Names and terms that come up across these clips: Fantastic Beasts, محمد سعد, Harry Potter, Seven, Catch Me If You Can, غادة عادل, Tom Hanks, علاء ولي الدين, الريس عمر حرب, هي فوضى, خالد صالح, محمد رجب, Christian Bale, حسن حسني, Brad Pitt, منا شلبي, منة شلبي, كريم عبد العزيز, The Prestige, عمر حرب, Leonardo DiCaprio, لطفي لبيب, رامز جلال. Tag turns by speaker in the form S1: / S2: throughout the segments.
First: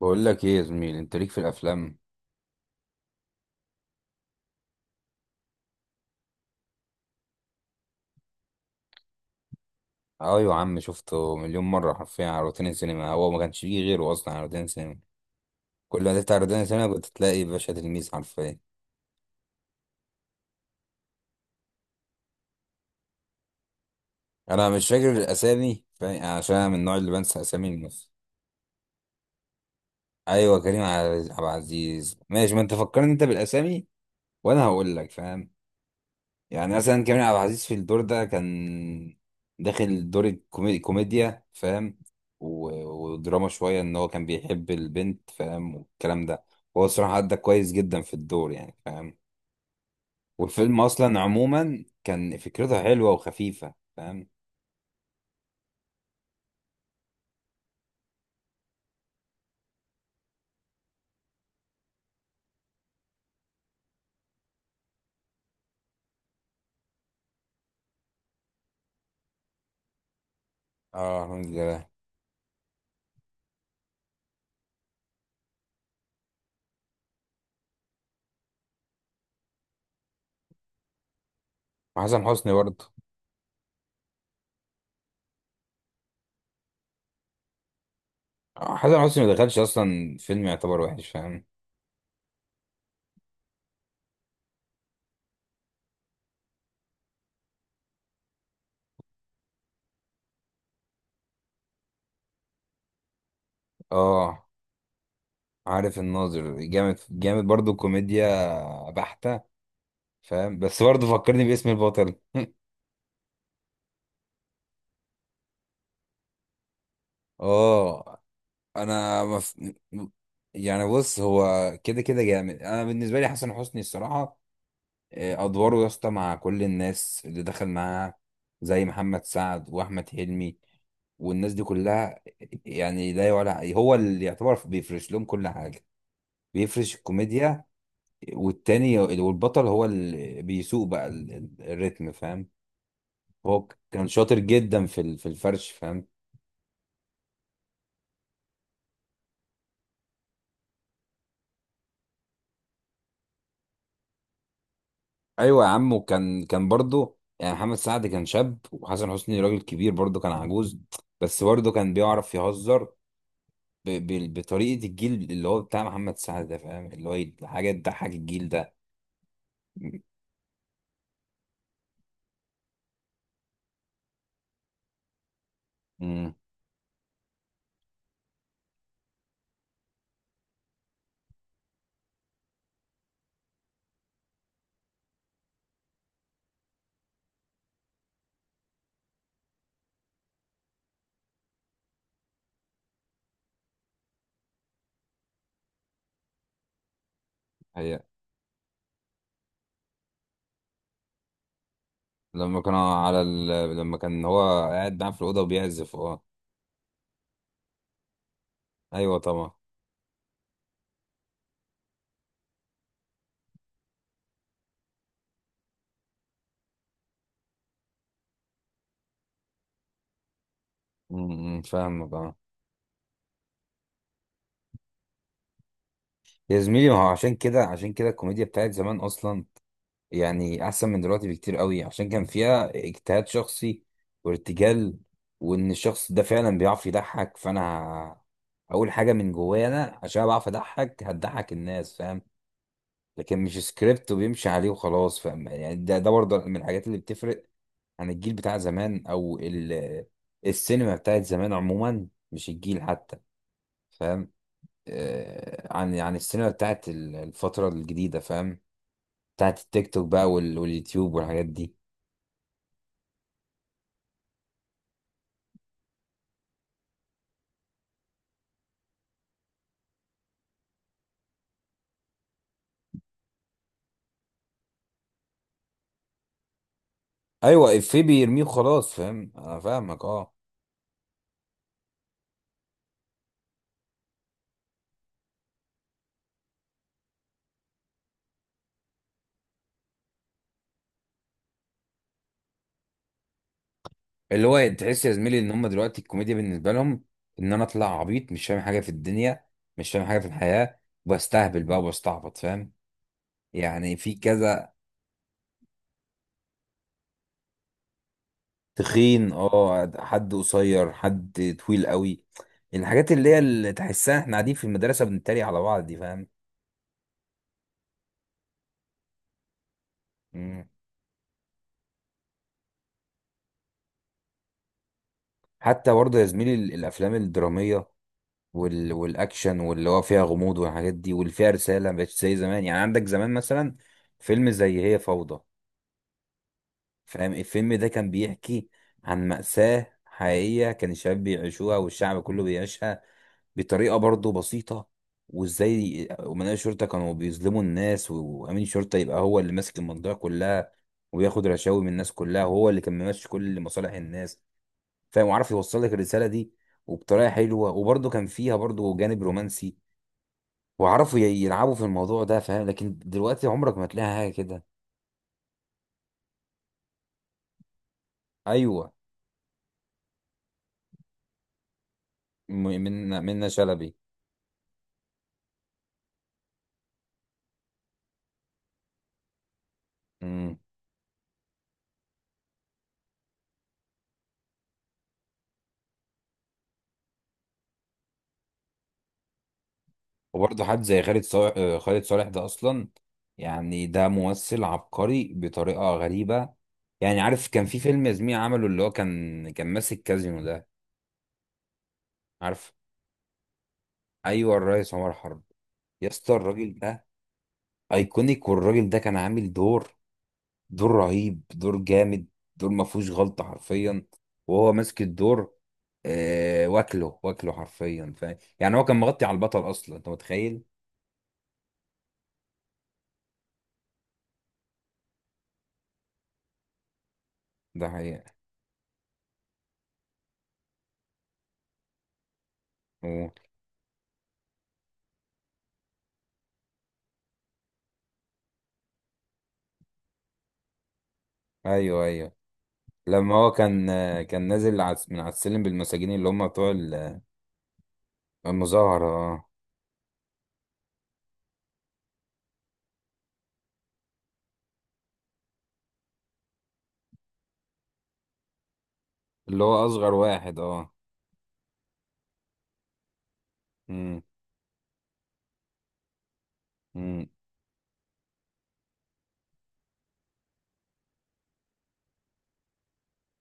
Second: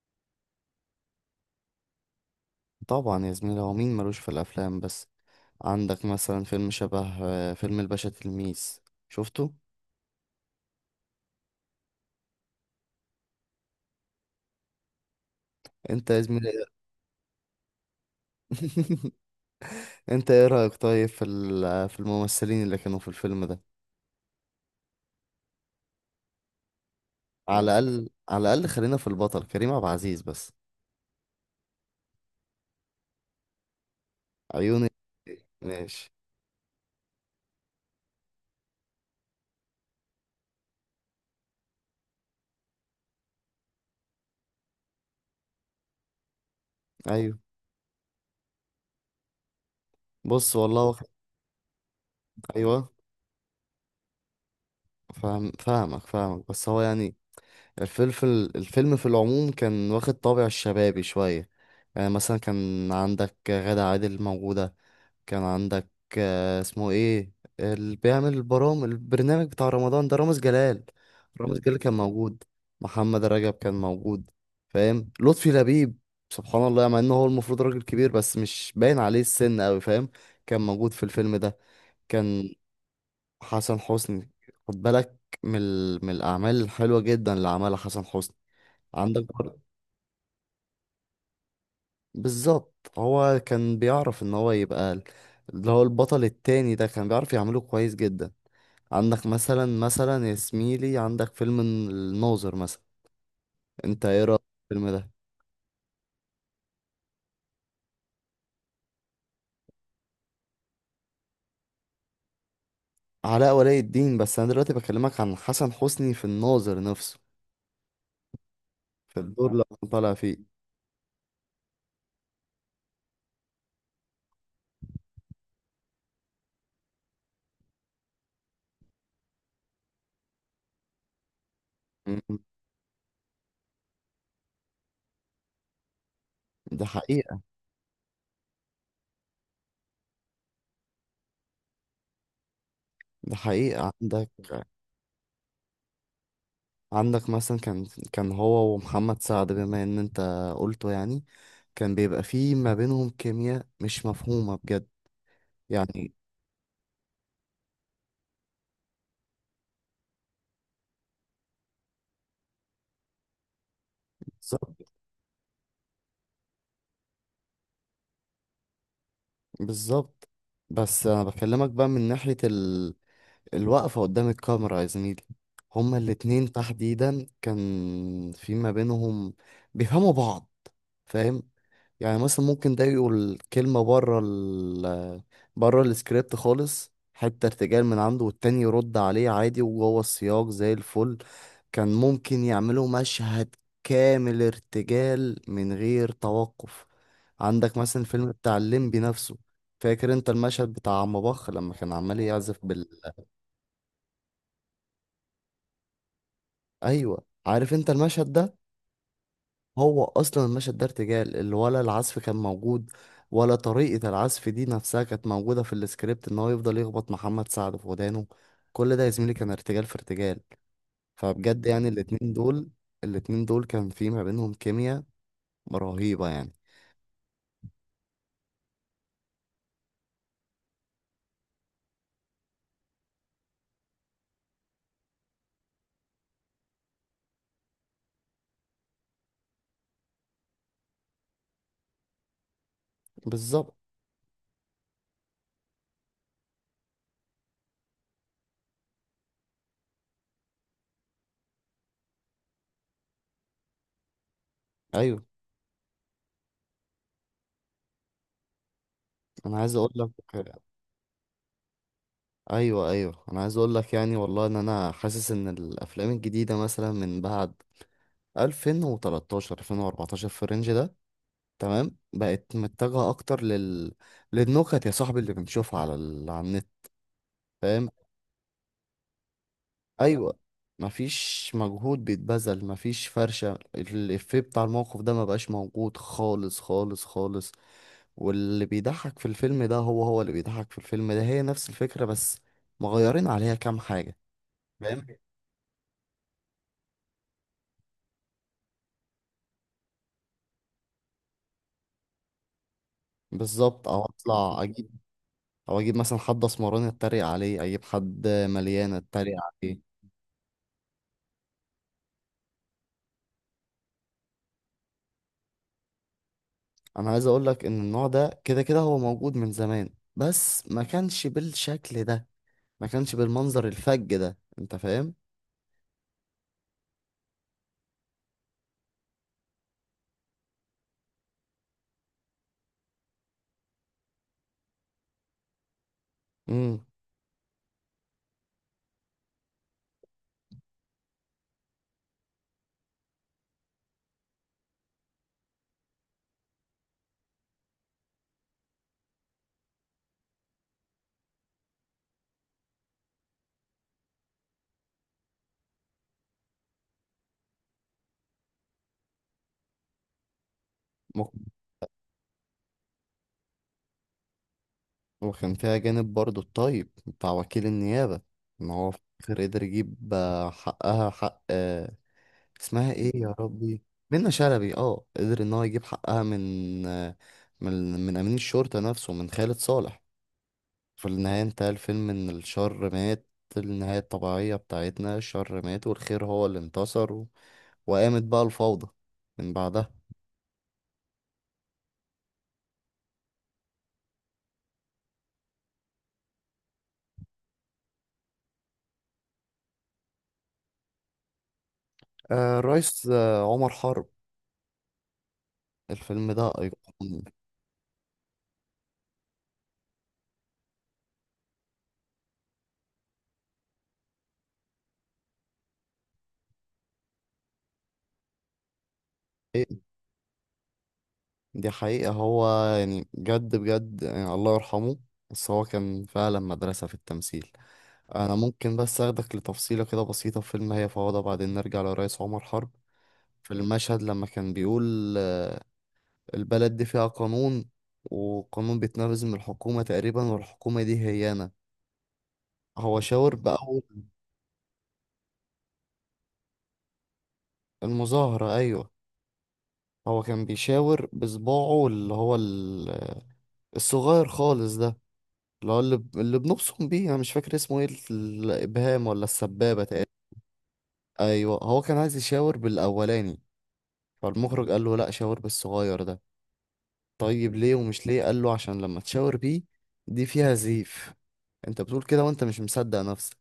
S1: بقول لك ايه يا زميل، انت ليك في الافلام.
S2: طبعا يا زميلي، هو مين ملوش في الافلام؟ بس عندك مثلا فيلم شبه فيلم الباشا تلميذ. شفته؟
S1: اه يا عم، شفته مليون مره حرفيا على روتين السينما، هو ما كانش فيه غيره اصلا على روتين السينما. كل
S2: انت
S1: ما
S2: يا
S1: تفتح
S2: زميلي.
S1: روتين السينما كنت تلاقي باشا تلميذ حرفيا.
S2: انت ايه رايك طيب في الممثلين اللي كانوا في الفيلم ده؟
S1: انا مش فاكر الاسامي، فاهم؟ عشان انا من النوع اللي بنسى
S2: على
S1: اسامي
S2: الاقل
S1: الممثل.
S2: على الاقل خلينا في البطل كريم عبد العزيز بس.
S1: ايوه، كريم عبد العزيز، ماشي، ما انت فكرني انت بالاسامي وانا
S2: عيوني.
S1: هقول لك، فاهم.
S2: ماشي.
S1: يعني مثلا كريم عبد العزيز في الدور ده كان داخل دور كوميديا، فاهم، ودراما شوية، ان هو كان بيحب البنت، فاهم، والكلام ده. هو الصراحة أدى
S2: ايوه.
S1: كويس جدا في الدور، يعني، فاهم.
S2: بص
S1: والفيلم
S2: والله واخد-
S1: أصلا عموما كان فكرته
S2: ايوه.
S1: حلوة وخفيفة، فاهم.
S2: فاهم. فاهمك بس هو يعني الفيلم الفيلم في العموم كان واخد طابع الشبابي شويه. يعني مثلا كان عندك غادة عادل موجودة. كان عندك اسمه ايه؟ اللي بيعمل البرنامج بتاع رمضان ده، رامز جلال.
S1: اه، الحمد
S2: رامز جلال
S1: لله.
S2: كان موجود. محمد رجب كان موجود. فاهم؟ لطفي لبيب، سبحان الله، مع انه هو المفروض راجل كبير بس مش باين عليه السن قوي، فاهم؟ كان موجود في الفيلم ده.
S1: وحسن
S2: كان
S1: حسني برضه.
S2: حسن حسني. خد بالك، من الاعمال الحلوه جدا اللي عملها حسن حسني.
S1: حسن
S2: عندك
S1: حسني ما دخلش
S2: برضه،
S1: أصلا فيلم يعتبر وحش، فاهم.
S2: بالظبط. هو كان بيعرف ان هو يبقى، اللي هو البطل التاني ده، كان بيعرف يعمله كويس جدا. عندك مثلا، مثلا يا زميلي، عندك فيلم الناظر مثلا. انت ايه رأيك
S1: اه،
S2: في الفيلم ده؟
S1: عارف الناظر جامد جامد برضه، كوميديا بحتة، فاهم، بس برضه فكرني باسم البطل
S2: علاء ولي الدين، بس انا دلوقتي بكلمك عن حسن حسني في الناظر نفسه،
S1: اه،
S2: في
S1: انا
S2: الدور اللي هو
S1: م-
S2: طالع فيه.
S1: يعني بص، هو كده كده جامد، انا بالنسبه لي حسن حسني الصراحه، ادواره يا اسطى مع كل الناس اللي دخل معاها زي محمد سعد واحمد حلمي والناس دي
S2: م-
S1: كلها.
S2: م.
S1: يعني لا يعلى، هو اللي يعتبر بيفرش لهم كل حاجه،
S2: ده
S1: بيفرش
S2: حقيقة.
S1: الكوميديا، والتاني والبطل هو اللي بيسوق بقى الريتم، فاهم.
S2: ده
S1: هو
S2: حقيقة.
S1: كان
S2: عندك،
S1: شاطر جدا في الفرش، فاهم.
S2: عندك مثلا كان، كان هو ومحمد سعد، بما ان انت قلته يعني، كان بيبقى فيه ما بينهم كيمياء مش مفهومة بجد
S1: ايوه يا عم،
S2: يعني.
S1: وكان برضه يعني محمد سعد كان شاب وحسن حسني راجل كبير، برضه كان عجوز، بس برضه كان بيعرف يهزر بطريقه
S2: بالظبط،
S1: الجيل اللي هو بتاع محمد سعد ده، فاهم، اللي هو حاجه تضحك الجيل ده.
S2: بالظبط. بس انا بكلمك بقى من ناحية الوقفة قدام الكاميرا يا زميلي، هما
S1: امم
S2: الاتنين تحديدا كان في ما بينهم بيفهموا بعض. فاهم؟ يعني مثلا ممكن ده يقول كلمة بره السكريبت خالص، حتة ارتجال من عنده، والتاني يرد عليه عادي وجوه السياق زي الفل. كان ممكن يعملوا مشهد كامل ارتجال من غير توقف. عندك
S1: هي،
S2: مثلا فيلم بتاع الليمبي نفسه. فاكر انت المشهد بتاع عم بخ لما كان عمال
S1: لما
S2: يعزف؟
S1: كان على ال... لما كان هو قاعد معاه في الاوضه وبيعزف، اه.
S2: ايوه، عارف انت المشهد ده.
S1: ايوه طبعا.
S2: هو اصلا المشهد ده ارتجال اللي، ولا العزف كان موجود، ولا طريقة العزف دي نفسها كانت موجودة في السكريبت، ان هو يفضل يخبط محمد سعد في ودانه. كل ده يا زميلي كان ارتجال في ارتجال. فبجد يعني،
S1: فاهمك، اه.
S2: الاتنين دول كان في ما بينهم كيمياء رهيبة يعني.
S1: يا زميلي، ما هو عشان كده عشان كده الكوميديا بتاعت زمان اصلا يعني احسن من دلوقتي بكتير قوي، عشان كان فيها اجتهاد شخصي وارتجال، وان الشخص ده فعلا بيعرف يضحك. فانا اول حاجه من جوايا، انا عشان بعرف اضحك هتضحك الناس، فاهم، لكن مش
S2: بالظبط.
S1: سكريبت وبيمشي عليه وخلاص، فاهم. يعني ده برضه من الحاجات اللي بتفرق عن الجيل بتاع زمان، او السينما بتاعت زمان عموما، مش الجيل حتى.
S2: ايوه
S1: عن السينما بتاعت الفتره الجديده، فاهم،
S2: انا
S1: بتاعت
S2: عايز اقول
S1: التيك توك
S2: لك،
S1: بقى واليوتيوب والحاجات دي.
S2: ايوه انا عايز اقول لك يعني والله، ان انا حاسس ان الافلام الجديدة مثلا من بعد 2013، 2014، في الرينج ده، تمام، بقت متجهة أكتر لل... للنكت يا صاحبي، اللي بنشوفها على ال... على النت.
S1: ايوه،
S2: فاهم.
S1: افيه بيرميه وخلاص، فاهم، انا فاهمك، اه.
S2: أيوة. مفيش مجهود بيتبذل، مفيش فرشة، الإفيه بتاع الموقف ده مبقاش موجود، خالص. واللي بيضحك في الفيلم ده هو اللي بيضحك في الفيلم ده، هي نفس الفكرة بس مغيرين عليها كام حاجة.
S1: اللي هو تحس
S2: فاهم.
S1: يا زميلي ان هم دلوقتي الكوميديا بالنسبه لهم ان انا اطلع عبيط مش فاهم حاجه في الدنيا، مش فاهم حاجه في الحياه، وبستهبل بقى وبستعبط، فاهم.
S2: بالظبط.
S1: يعني
S2: أو
S1: في
S2: أطلع
S1: كذا،
S2: أجيب، أو أجيب مثلا حد أسمراني أتريق عليه، أجيب حد مليان
S1: تخين،
S2: أتريق عليه.
S1: اه، حد قصير، حد طويل قوي، الحاجات اللي هي اللي تحسها احنا قاعدين في المدرسه بنتريق على بعض دي، فاهم.
S2: انا عايز اقول لك ان النوع ده كده كده هو موجود من زمان،
S1: مم.
S2: بس ما كانش بالشكل ده، ما كانش بالمنظر الفج ده، انت فاهم.
S1: حتى برضه يا زميلي الافلام الدراميه والاكشن واللي هو فيها غموض والحاجات دي واللي فيها رساله، مبقتش زي زمان. يعني عندك زمان مثلا فيلم زي هي فوضى،
S2: امم
S1: فاهم، الفيلم ده كان بيحكي عن مأساة حقيقية كان الشباب بيعيشوها والشعب كله بيعيشها، بطريقة برضه بسيطة، وازاي أمناء الشرطة كانوا بيظلموا الناس وأمين الشرطة يبقى هو اللي ماسك المنطقة كلها وياخد رشاوي من الناس كلها، وهو اللي كان ماشي كل مصالح الناس، فاهم، وعارف يوصل لك الرسالة دي، وبطريقة حلوة، وبرضه كان فيها برضه جانب رومانسي، وعرفوا يلعبوا في الموضوع ده، فاهم. لكن دلوقتي عمرك ما تلاقي حاجه كده.
S2: وكان فيها جانب برضو الطيب بتاع وكيل النيابة، ان هو
S1: ايوه،
S2: في الآخر قدر يجيب حقها، حق آه،
S1: م-
S2: اسمها ايه
S1: منا
S2: يا
S1: منا
S2: ربي؟
S1: شلبي.
S2: منة شلبي. اه، قدر ان هو يجيب حقها من، من من امين الشرطة نفسه، من خالد صالح.
S1: امم
S2: في النهاية انتهى الفيلم إن الشر مات، النهاية الطبيعية بتاعتنا، الشر مات والخير هو اللي انتصر، و... وقامت بقى الفوضى من بعدها.
S1: وبرضه حد زي خالد صالح. خالد صالح ده اصلا يعني ده ممثل عبقري بطريقه غريبه. يعني عارف كان في فيلم يا زميلي عمله، اللي هو كان ماسك كازينو ده؟
S2: آه،
S1: عارف.
S2: الرئيس، آه، عمر حرب.
S1: ايوه، الريس عمر حرب، يا
S2: الفيلم
S1: اسطى،
S2: ده
S1: الراجل ده
S2: أيقوني.
S1: ايكونيك، والراجل ده كان عامل دور، دور رهيب، دور جامد، دور ما فيهوش غلطة حرفيا، وهو ماسك الدور. واكله، واكله حرفيا، فاهم، يعني هو كان مغطي على
S2: إيه،
S1: البطل اصلا، انت متخيل؟
S2: دي حقيقة. هو يعني جد بجد يعني، الله يرحمه، بس هو كان فعلا مدرسة في التمثيل.
S1: ده حقيقة.
S2: أنا ممكن بس أخدك لتفصيلة كده بسيطة في فيلم هي فوضى، بعدين نرجع لرئيس عمر حرب.
S1: و-
S2: في المشهد لما كان بيقول: البلد دي فيها قانون، وقانون بيتنفذ من الحكومة تقريبا، والحكومة دي هي أنا.
S1: ايوه ايوه.
S2: هو شاور
S1: لما هو
S2: بأول
S1: كان، كان نازل من على السلم بالمساجين اللي هم بتوع
S2: المظاهرة، أيوة.
S1: المظاهرة، اه.
S2: هو كان بيشاور بصباعه، الصغير خالص ده، اللي هو اللي, ب- اللي بنبصم بيه. أنا مش فاكر اسمه إيه، الإبهام ولا
S1: اللي
S2: السبابة
S1: هو
S2: تقريبا.
S1: اصغر واحد، اه.
S2: أيوة، هو كان عايز يشاور بالأولاني،
S1: مم،
S2: فالمخرج قال له لأ، شاور بالصغير ده.
S1: مم،
S2: طيب ليه؟ ومش ليه؟ قال له عشان لما تشاور بيه، دي فيها زيف، انت بتقول كده وانت مش مصدق نفسك.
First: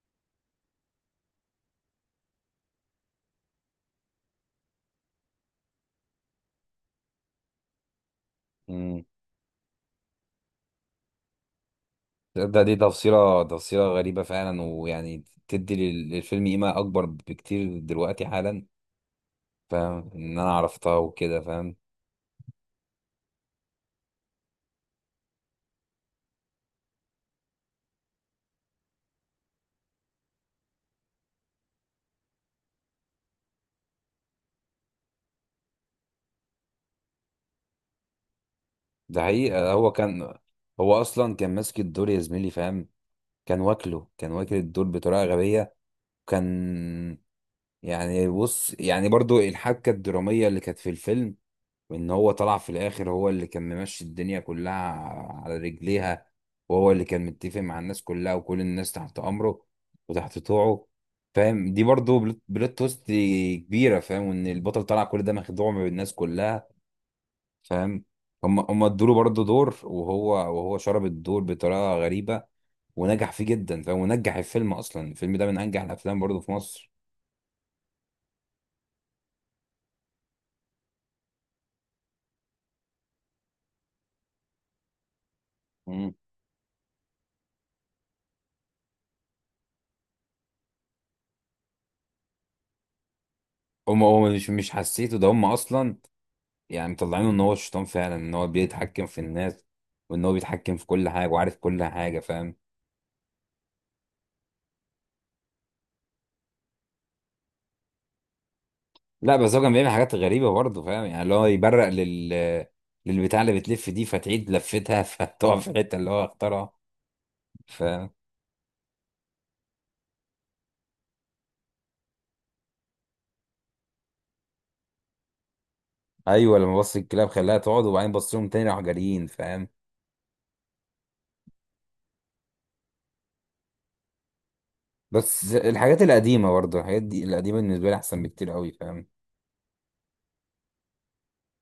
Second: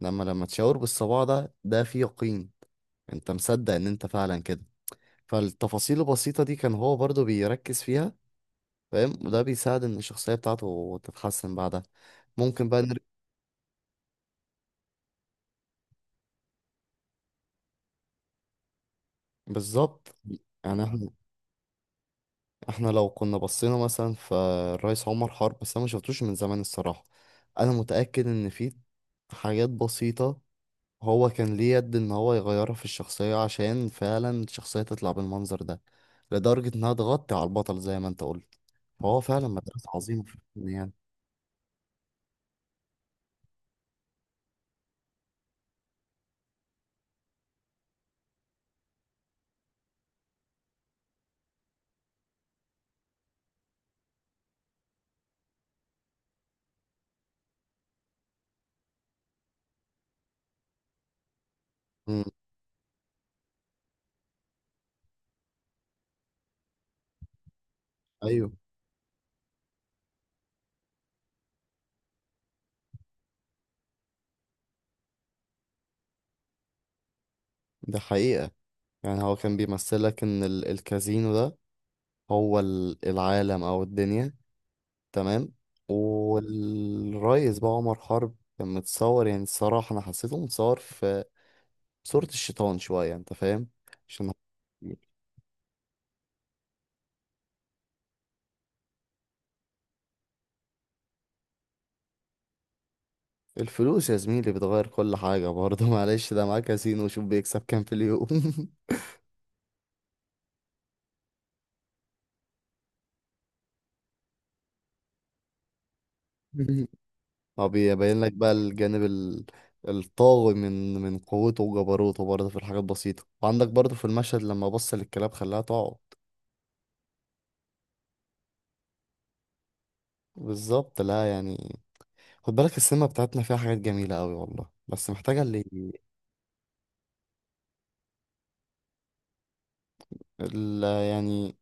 S2: لما تشاور بالصباع ده، ده فيه يقين، انت مصدق ان انت فعلا كده. فالتفاصيل البسيطة دي كان هو برضو بيركز فيها.
S1: مم.
S2: فاهم؟ وده بيساعد ان الشخصية بتاعته تتحسن بعدها.
S1: ده
S2: ممكن
S1: دي
S2: بقى نر...
S1: تفصيلة غريبة فعلا، ويعني تدي للفيلم قيمة أكبر بكتير دلوقتي حالا، فاهم،
S2: بالظبط.
S1: ان انا
S2: يعني
S1: عرفتها
S2: احنا،
S1: وكده، فاهم.
S2: احنا لو كنا بصينا مثلا في الرئيس عمر حرب، بس انا ما شفتوش من زمان الصراحة. انا متأكد ان في حاجات بسيطة هو كان ليه يد ان هو يغيرها في الشخصية، عشان فعلا الشخصية تطلع بالمنظر ده، لدرجة انها تغطي على البطل زي ما انت قلت. هو
S1: ده
S2: فعلا
S1: حقيقة،
S2: مدرسة
S1: هو
S2: عظيمة في
S1: كان،
S2: الفن يعني.
S1: هو اصلا كان ماسك الدور يا زميلي، فاهم، كان واكل الدور بطريقة غبية. كان يعني بص، يعني برضو الحبكة الدرامية اللي كانت في الفيلم، وان هو طلع في الاخر هو اللي كان ممشي الدنيا كلها على رجليها، وهو اللي كان متفق مع الناس كلها وكل الناس تحت امره وتحت طوعه، فاهم. دي برضو
S2: مم.
S1: بلوت توست كبيرة، فاهم، وان البطل طلع كل ده مخدوع من الناس كلها، فاهم.
S2: أيوه.
S1: هم ادوا له برضه دور، وهو شرب الدور بطريقه غريبه، ونجح فيه جدا، فاهم، ونجح الفيلم اصلا، الفيلم ده من انجح الافلام برضه في مصر.
S2: ده حقيقة. يعني هو كان بيمثلك إن الكازينو ده هو العالم أو الدنيا، تمام.
S1: مم.
S2: والريس بقى عمر حرب كان متصور، يعني الصراحة أنا حسيته متصور في صورة الشيطان شوية، أنت فاهم؟
S1: هم
S2: عشان
S1: هم
S2: هو.
S1: مش حسيته، ده هم اصلا يعني مطلعينه ان هو الشيطان فعلا، ان هو بيتحكم في الناس وان هو بيتحكم في كل حاجه وعارف كل حاجه، فاهم.
S2: الفلوس يا زميلي بتغير كل حاجة برضه. معلش، ده معاه كازينو وشوف بيكسب كام في اليوم.
S1: لا بس هو كان بيعمل حاجات غريبه برضه، فاهم، يعني اللي هو يبرق للبتاع اللي بتلف دي فتعيد لفتها فتقع في الحته اللي هو اختارها،
S2: هو
S1: فاهم.
S2: بيبين لك بقى الطاغي من قوته وجبروته برضه في الحاجات البسيطة. وعندك برضه في المشهد لما بص للكلاب خلاها تقعد.
S1: ايوه، لما بص الكلاب خلاها تقعد، وبعدين بص لهم تاني راحوا جاريين، فاهم.
S2: بالظبط. لا يعني، خد بالك السينما بتاعتنا فيها حاجات جميلة أوي والله، بس محتاجة
S1: بس
S2: اللي,
S1: الحاجات القديمه، برضه الحاجات دي القديمه بالنسبه لي احسن بكتير قوي، فاهم.
S2: اللي يعني.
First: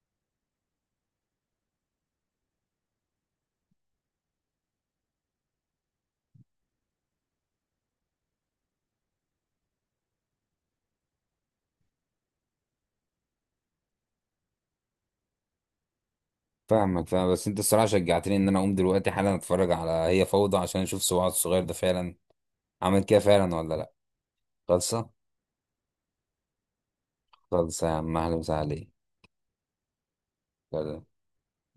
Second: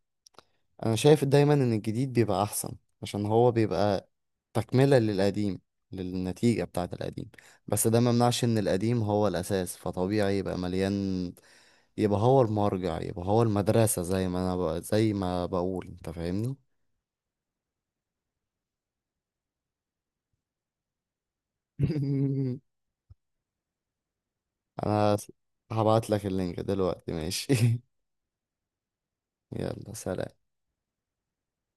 S2: أنا شايف دايما إن الجديد بيبقى أحسن، عشان هو بيبقى تكملة للقديم، للنتيجة بتاعة القديم. بس ده ممنعش إن القديم هو الأساس، فطبيعي يبقى مليان، يبقى هو المرجع، يبقى هو المدرسة، زي ما انا ب... زي ما بقول، انت فاهمني.
S1: فاهمك، فاهم، بس انت الصراحه شجعتني ان انا اقوم دلوقتي حالا اتفرج على هي فوضى عشان اشوف سواد الصغير ده فعلا عمل كده فعلا ولا لا. خلصه،
S2: انا هبعت لك اللينك دلوقتي، ماشي؟
S1: خلصه يا عم، اهلا وسهلا عليك.
S2: يلا سلام.